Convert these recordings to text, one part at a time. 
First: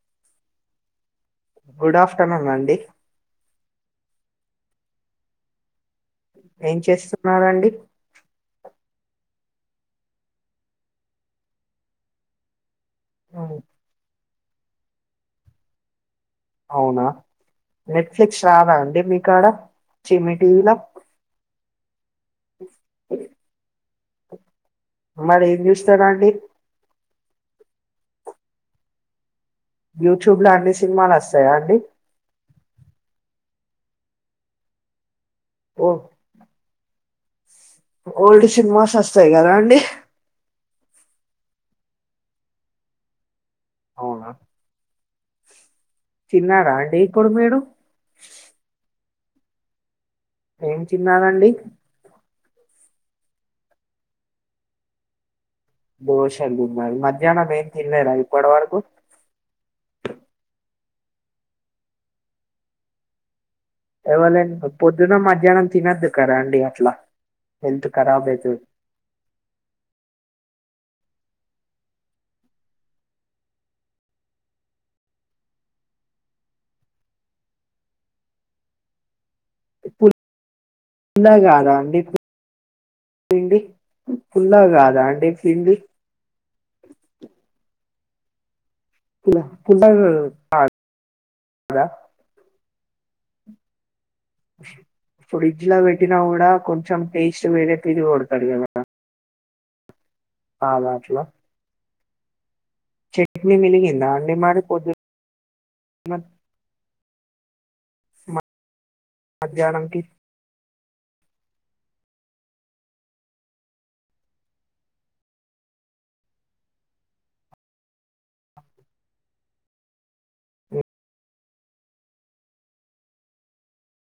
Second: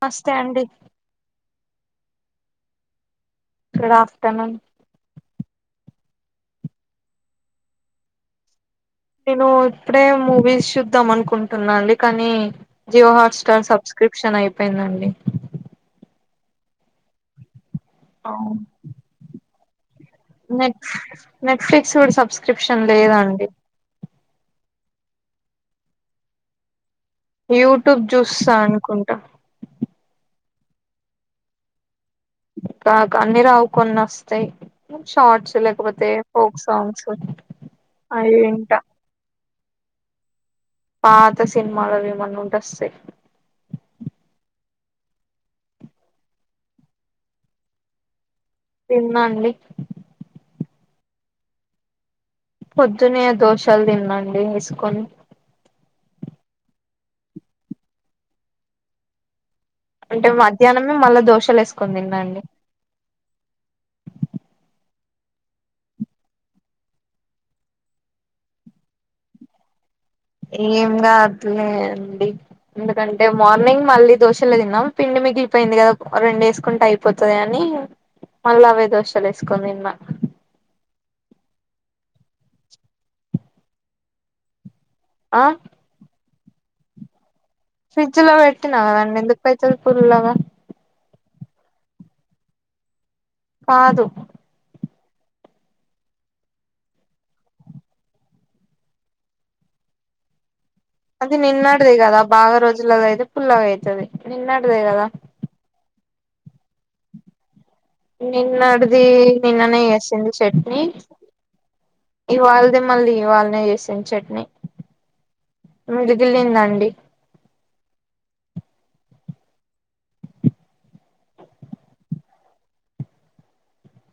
మస్తే అండి గుడాఫ్టర్నూన్ అండి గుడాఫ్టర్నూన్ ఏం చేస్తున్నారండి నేనూ ఇప్పుడే మూవీస్ చూద్దామనుకుంటున్నాండి కానీ జియో ఉమ్, హాట్స్టార్ సబ్స్క్రిప్ క్షనైపెయ్ందండి ఔనా నెట్ఫ్లిక్స్ రాదా అండి మీకాడ చి మీ టీవీలో నెట్ నెట్ఫ్లిక్స్ కూడ్ సబ్స్క్రిప్షన్ లేదండి మరేంజూస్తరండి యువ్టూబ్ జూస్తా అనుకుంట యువ్టూబ్ల అన్ని సిన్మాలొస్తయా అండి రాక్ అన్ని రావ్ కొన్నొస్తయ్ షార్ట్స్ ఓ లేకపొతె ఫోక్ సాంగ్స్ అవి ఓల్డ్ వింటా సిన్మాసొస్తయి గదండి పాత సిన్మాలవి ఎమన్నుంటొస్తయ్ అవునా తిన్నారా అండి ఇప్పుడు మీరు తిన్నా అండి ఏం తిన్నారండి పొద్దునే దోషల్ దిన్నండి ఏస్కొని దోశల్ దిన్నారు మధ్యానం ఏం తిన్లేదా ఇప్పడ్ వరకు అంటె మధ్యానమె మళ్ళ దోషలేస్కొని దిన్నాండి ఎవలన్ పొద్దున మధ్యానం తినద్దు కదాండి అట్ల హెల్త్ ఖరాబైతది ఏం గాద్ లేండి ఎందుకంటె మార్నింగ్ మళ్ళి దోశలె దిన్నాం పిండి మిగిల్పెయ్ ది గదప్ రెండేస్కుంటె అయిపోతదని మళ్ళా అవ్వే దోషాలేస్కోన్ దిన్న ఫుల్లగాదా అండి పిండి ఫుల్లగాద్ దామడి ఆ పిండి ఫ్రిజ్జ్ లో పెట్టిన గదండి ఎందుకైతది పుల్లగ కద కాదు ఫ్రిడ్జ్ ల వెట్టినా గూడా కొంచం టేస్ట్ వేరే తిరి గొడతది గద అది నిన్నడ్ది గద బాగ రోజులదైతె చట్నీ పుల్లగైతది మిలిగిందా నిన్నడ్దె గద మద్ నిన్నడ్ది నిన్ననే మధ్యాహ్నంకి జేసింది చట్ని ఇవాళ్ది మళ్ ఇవాల్నె చేసిన్ చట్ని మిలిగిలిందండి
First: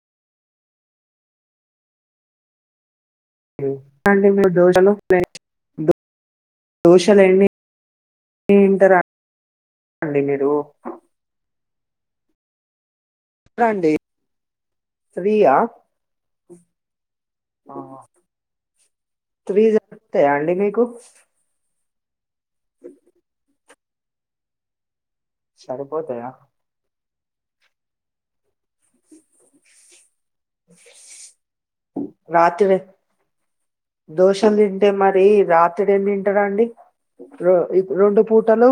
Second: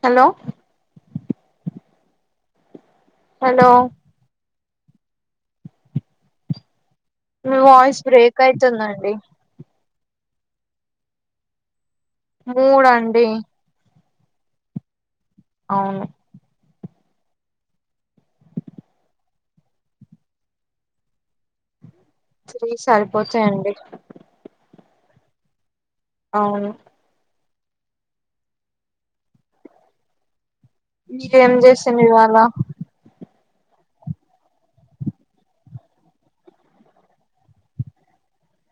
హలో హలో అండి మీరు దోశలు రైట్ మీ వ్వాయ్స్ బ్రేక్ తింటారా అయితుందండి అండి మీరు ముడన్ రండి ఫ్రీ అ అవును ఆ త్రి సరిపోతాయండి మీకు త్రి సరిపోతాయండి సరిపోతాయా అవును మీరు ఏం చేసిన్రువాలా రాత్రి దోశలు తింటే మరి రాత్రి ఏం తింటారండి రొ రెండు పూటలు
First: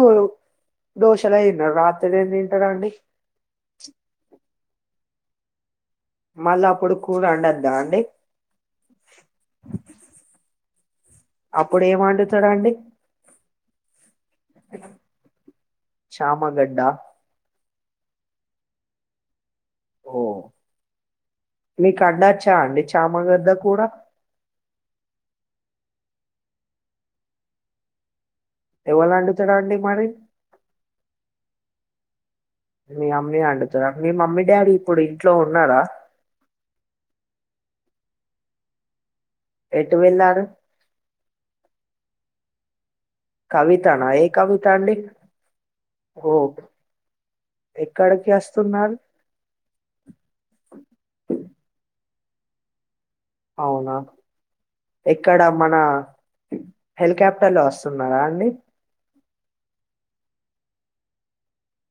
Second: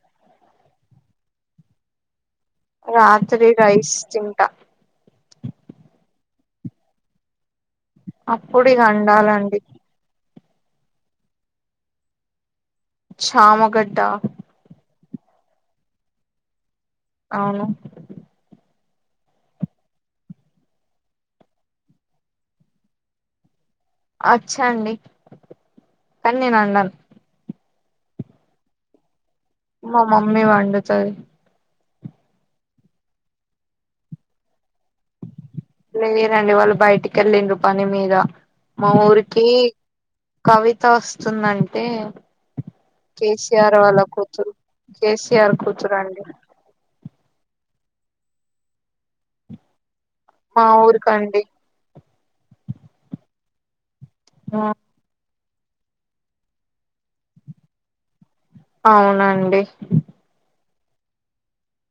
దోశలై అయిన్నారు రాత్రి తింటారా అండి రాత్తిరి రైస్ తింటా మళ్ళీ అప్పుడు కూర ఒండదా అప్పుడు ఇక వండాలండి అప్పుడు ఏం వండుతారండీ చామ గడ్డ చామగడ్డా అవును ఓ మీకు అడచ్చా అండి చామగడ్డా కూరా అచ్చాఅండి కానీ నేను వాండను ఎవలాండు మా మమ్మీ వండుతది మీ మమ్మీ వండుతాద మీ మమ్మీ డాడీ ఇప్పుడు ఉన్నారా లేరండి వాళ్ళు బయటికి వెళ్లింరు పని మీద మా ఊరి కి ఎటు వెళ్ళారు కవిత వస్తుందంటే కేసీఆర్ వాళ్ళ కవితనా ఏ కూతురు కవిత అండి కేసీఆర్ కూతురండి ఓ ఎక్కడుకియాస్తునారు మా ఊరికండి అవునా ఆ ఇక్కడ మన హెలికాప్టర్ లో వస్తున్నారా అండి టే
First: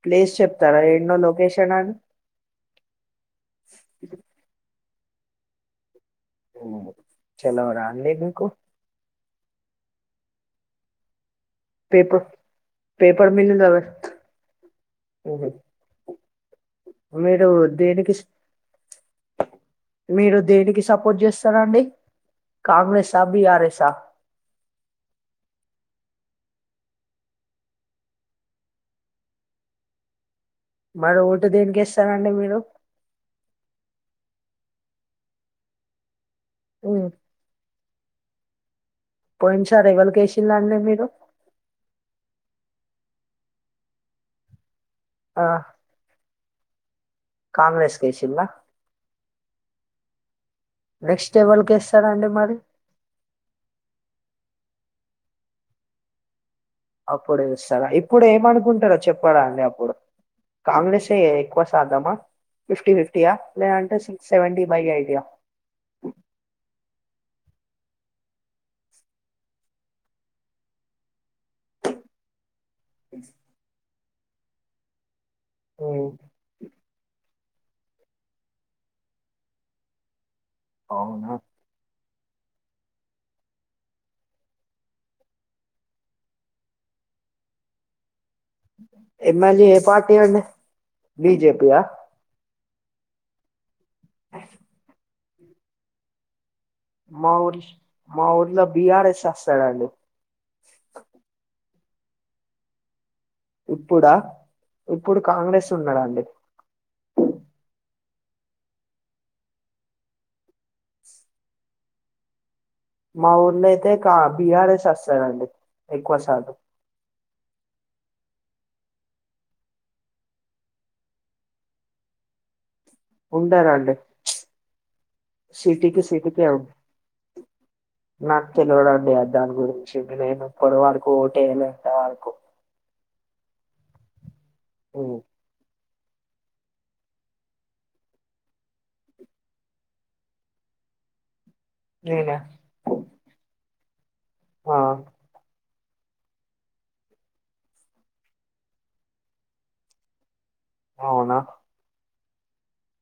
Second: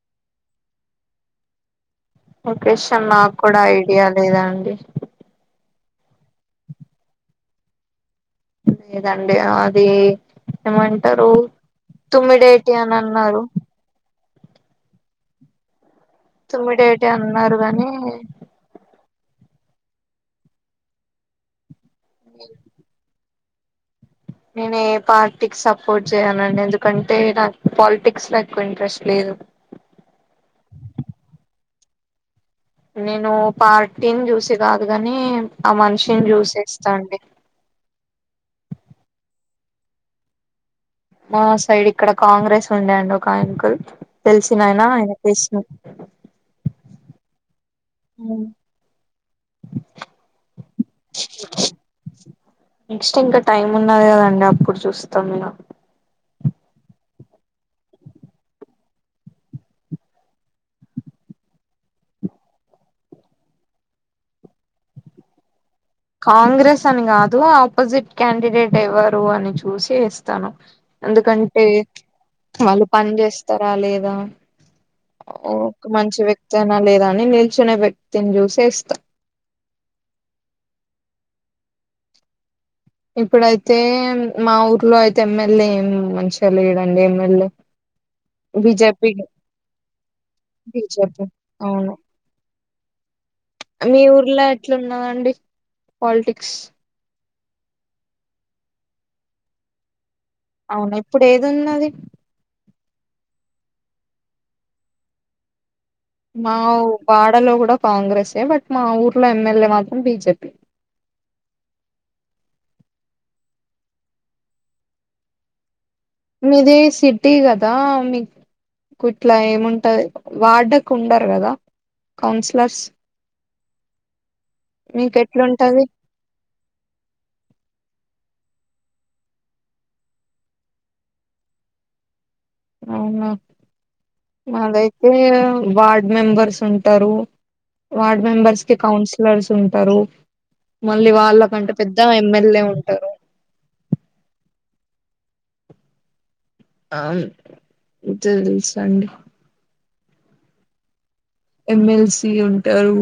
ప్లేస్ చెప్తారా ఎన్నో లొకేషన్ అని లొకేషన్ నాకు కూడా ఐడియా లేదాండి హ్మ్ చాలావ్రండి మీకు దంది అది ఏమంటారు పేపర్ తుమ్మిడేటి అని అన్నారు ఓహ తుమ్మిడేటి అన్నారు గాని మీరు దేనికి సపోర్ట్ చేస్తారండి కాంగ్రెసా బిఆర్ఎసా నేను ఏ పార్టీకి సపోర్ట్ చేయనండి ఎందుకంటే నాకు పాలిటిక్స్లో ఎక్కువ ఇంట్రెస్ట్ లేదు మరి ఓటు దేనికేస్తారండీ మీరు నేను పార్టీని చూసి కాదు కాని ఆ మనిషిని చూసి తెస్స్తాండి కొంచం రేవలకేసిందండి మీక్ మా సైడ్ ఇక్కడ కాంగ్రెస్ ఉండేండి ఒక ఆయ్నకుల్ తెలిసినై నా ఆ అయనకేశ్నం కాంగ్రెస్ కేసిన్రా ఎవరికి వేస్తారండి మరి నెక్స్ట్ ఇంకా టైం ఉన్నది కదండి అప్పుడు చూస్తాం ఇగ అప్పుడు చూస్తారా ఇప్పుడు ఏమనుకుంటారో చెప్పరా అండి అప్పుడు కాంగ్రెసే ఎక్కువ సాధమా ఫిఫ్టీ ఫిఫ్టీయా లే అంటే సిక్స్ సెవెంటీ బై ఎయ్టియ్య అపోజిట్ క్యాండిడేట్ ఎవ్వరు అని చూసి ఇస్తాను ఎందుకంటే వాళ్ళు పన్చేస్తారా లేదా ఒక మంచి వ్యక్తి అయినా లేదా అని నిల్ చూనే వ్యక్తిని చ్యూసేస్తా అవునా ఇప్పుడైతే మా ఊర్లో అయితే ఎమ్మెల్యే ఏం మంచిగాలేడండి ఎమ్మెల్యే బీజేపీ ఎమ్మెల్యే ఏ పార్టీ అంటడి బీజేపీ బిజెపియా అవును మీ ఊర్లో ఎట్లున్నాదండి పాలిటిక్స్ మా ఊరి మా ఊర్లో బిఆర్ఎస్ వస్తాదండి అవునా ఇప్పుడు ఏది ఉన్నది ఇప్పుడా ఇప్పుడు కాంగ్రెస్ ఉన్నాడండి మా వాడాలోకూడా కాంగ్రెసే బట్ మా ఊర్లో ఎమ్మెల్యే మాత్రం బిజెపి మా ఊర్ళ అయితే కా బిఆర్ఎస్ వస్తాదండీ మీది సిటీ కదా మీ ఇట్లా ఏముంటది వార్డ్కు ఉండరు కదా కౌన్సిలర్స్ ఉండారండి మీకు ఎట్లుంటది సిటీకి సిటికే నాకు తెలివదండి ఆ దాని గురించి నేను ఇప్పుడు వల్కి ఓటుేయ్యాలంట వళ్కు అవునా మదైతే వాడ్ మెంబర్స్ ఉంటారు వార్డ్ మెంబర్స్కి కౌన్సిలర్స్ ఉంటారు మళ్ళీ వాళ్ళకంటే పెద్దగ నేనా ఎమ్మెల్యే ఉంటారు ఆ ఔను తెలుసు అండి అవునా ఎమ్మెల్సీ ఉంటారు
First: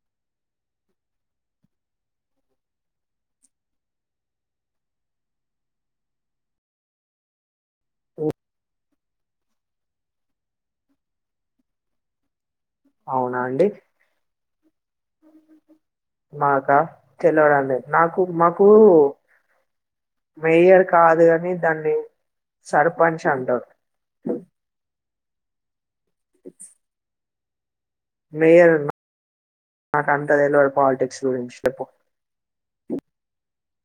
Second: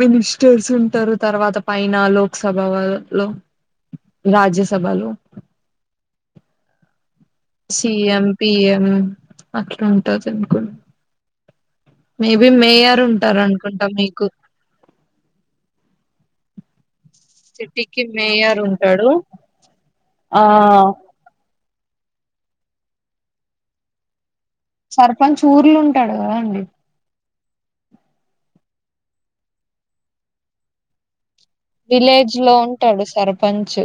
మినిస్టర్స్ ఉంటారు తర్వాత పైన లోక్ సభ వాళ్ లో రాజ్యసభలో సిఎం పిఎం అట్లా ఉంటుంది అనుకున్నా మేబ్ బి మేయర్ ఉంటారు అనుకుంటా మీకు మాక తెల్వదండి సిటీకి నాకు మేయర్ మాకు ఉంటాడు ఆ మేయర్ కాదు కాని దాన్ని సర్పంచ్ అంటరు సర్పంచ్ ఊర్లు మేయర్ ఉన్నా నాకు అంత తెల్వద్ పాలిటిక్స్ గురించి చెప్పు విలేజ్లో ఉంటాడు సర్పంచ్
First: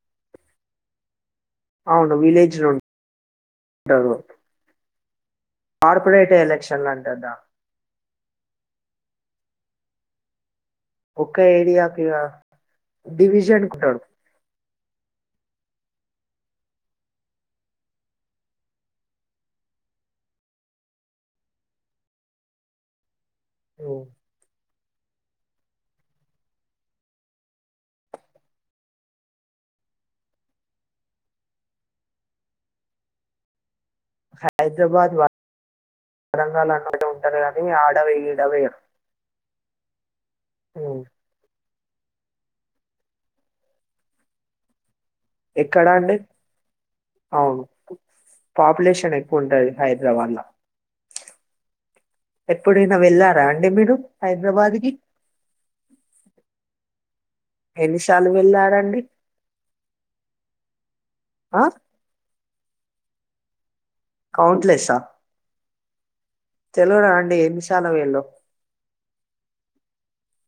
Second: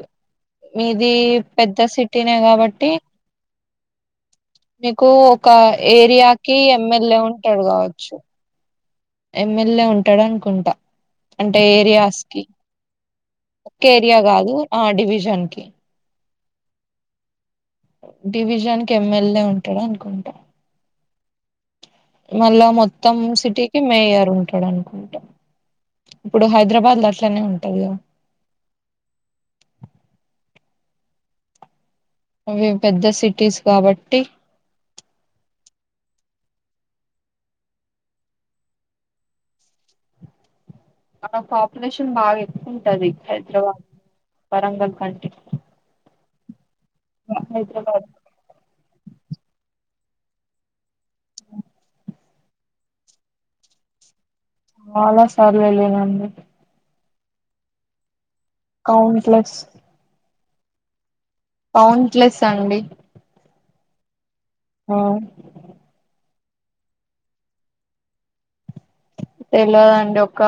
మీది పెద్ద సిటీనే కాబట్టి ప్పడివృ మీకు ఒక ఏరియాకిి ఎలక్షన్లు ఎమ్మెల్యే అంటారు దా ఉంటాడు కావచ్చు ఎమ్మెల్యే ఉంటాడు అనుకుంటా ఒక్క అంటే ఏరియాకి ఏరియాస్కి డివిజన్ ఒక కుంటాడు ఏరియా కాదు ఆ డివిజన్కి డివిజన్కి ఎమ్మెల్యే ఉంటాడు అనుకుంటా మళ్ళా మొత్తం సిటీకి మేయర్ ఉంటాడు ఇప్పుడు హైదరాబాద్లో అట్లనే ఉంటాందిగా మీవి పెద్ద సిటీస్ కాబట్టి హైదరాబాద్ వా తరంగాలు అన్నిటి ఉంటారు కానీ ఆడవి ఈడవై ఆడ పాపులేషన్ బాగా ఎక్కువ ఉంటది హైదరాబాద్ వరంగల్ కంటే ఎక్కడ అండి అవును హైదరాబాద్ పాపులేషన్ ఎక్కువుంటది హైదరాబాద్లా ఎప్పుడైనా వెళ్ళారా అండి మీరు హైదరాబాద్ కి చాలా సర్లే వెళ్లినండి ఎన్నిసార్లు వెళ్ళారండి కౌంట్ల్స్ ఆ కౌంట్లెస్ అండి ఆ కౌంట్లెస్సా తెల్వదండి ఎన్ని సార్లుపోయినరో తెల్వదండి ఒక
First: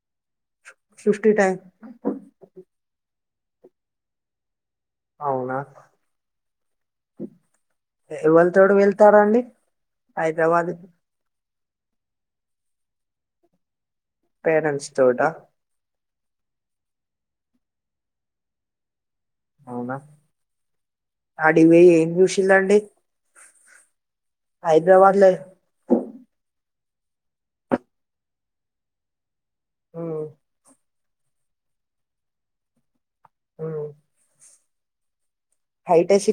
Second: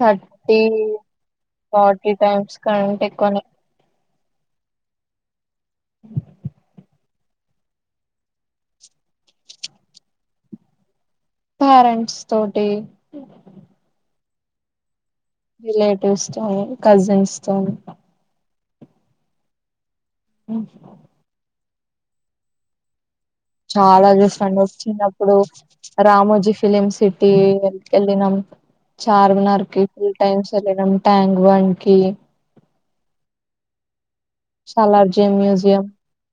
thirty fifty time forty times కంట ఎక్కువనే అవునా ఎవళ తోడు వెళ్తారండి హైదరాబాదు పేరెంట్స్ తోటి పేరెంట్స్ తోట స్టారు కజిన్స్తోని అవునా అ అడిక ఏం చూసింరండి చాలా చూసిన్నండి లో వచిన్నప్పుడు రామోజీ ఫిలిమ్ సిటీ వెల్కెళ్లినం చార్మినార్కి ఉమ్ ఫుల్ టైమ్స్ వెళ్లినం ట్యాంక్బండికి ఉమ్ సాలార్జే మ్యూజయంమ్ హైటెక్ సి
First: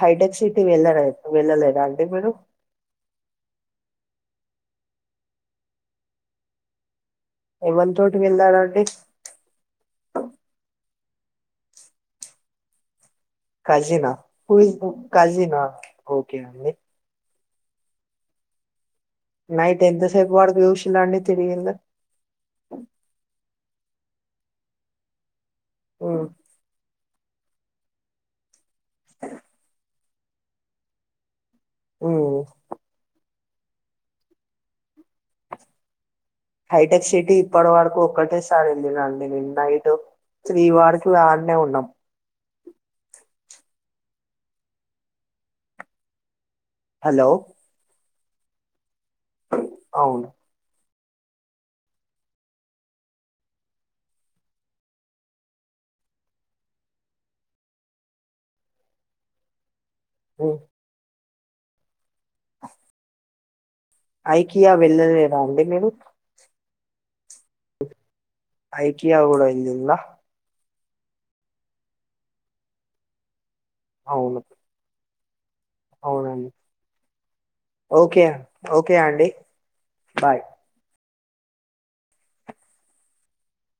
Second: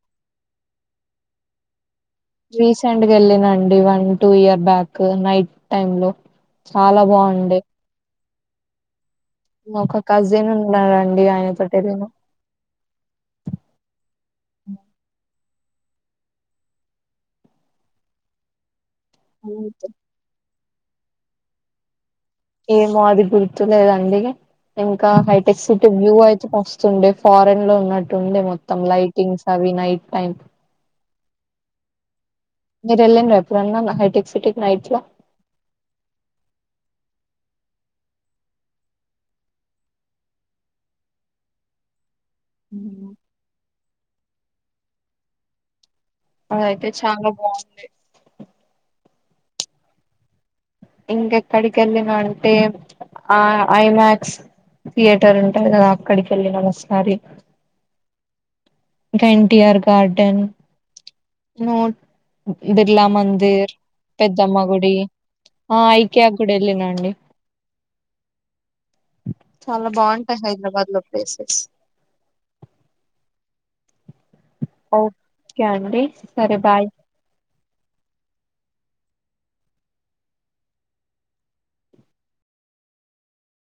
హైటెక్ సిటీ వెళ్ళ వెళ్ళలేదండి రీసెంట్గాలినండి one two year back night టైంలో చాలా బాగు ఎవ్వాతోటి వెళ్లారండి ఒక కజిన్లాగండి ఆయనతోటివెళ్లిన కజినా కాజీనా ఓకే అండి నైట్ ఎంత సేపు వడ చూసింరండి తిరిగింరు ఏమో అది గుర్తులేదండి ఇంకా హైటెక్ సిటివ్వ్యూ ఉమ్ అయితే మస్తుండే ఫారెన్లో ఉన్నట్టు ఉండే మొత్తం లైటింగ్స్ అవి నైట్ టైం ఓ మీరు ఎళ్ళన్లా ఎప్పుడన్నా హైటెక్ సిటిక్ నైట్లా హైటెక్ సిటీ ఇప్పటి వరకు ఒక్కటే సారి వెళ్ళిన అండి నేను నైట్ శ్రీవాడికి ఆన్నే ఉన్నాం అ అదయితే హలో చాలా బాగుంది అవును ఇంగ ఎక్కడికి ఎల్లినా అంటే ఆ ఐ మ్యాక్స్ థియేటర్ ఉంటది కదా ఆక్కడికి వెల్లినము ఒకసారి ఇంకా ఎన్టీఆర్ గార్డెన్ ఉమ్ నొ బిర్లా మందిర్ పెద్దమ్మ ఐకియా గుడి వెళ్ళలేదా అండి ఆ మీరు ఐక్య గుడి వెళ్ళిన అండి ఐకియా కూడా చాలా వెళ్ళిల్లా బాగుంటాయి హైదరాబాద్ లో పేసెస్ అవును ఓకే అండి అవునండి సరే బాయ్ ఓకే ఓకే అండి బాయ్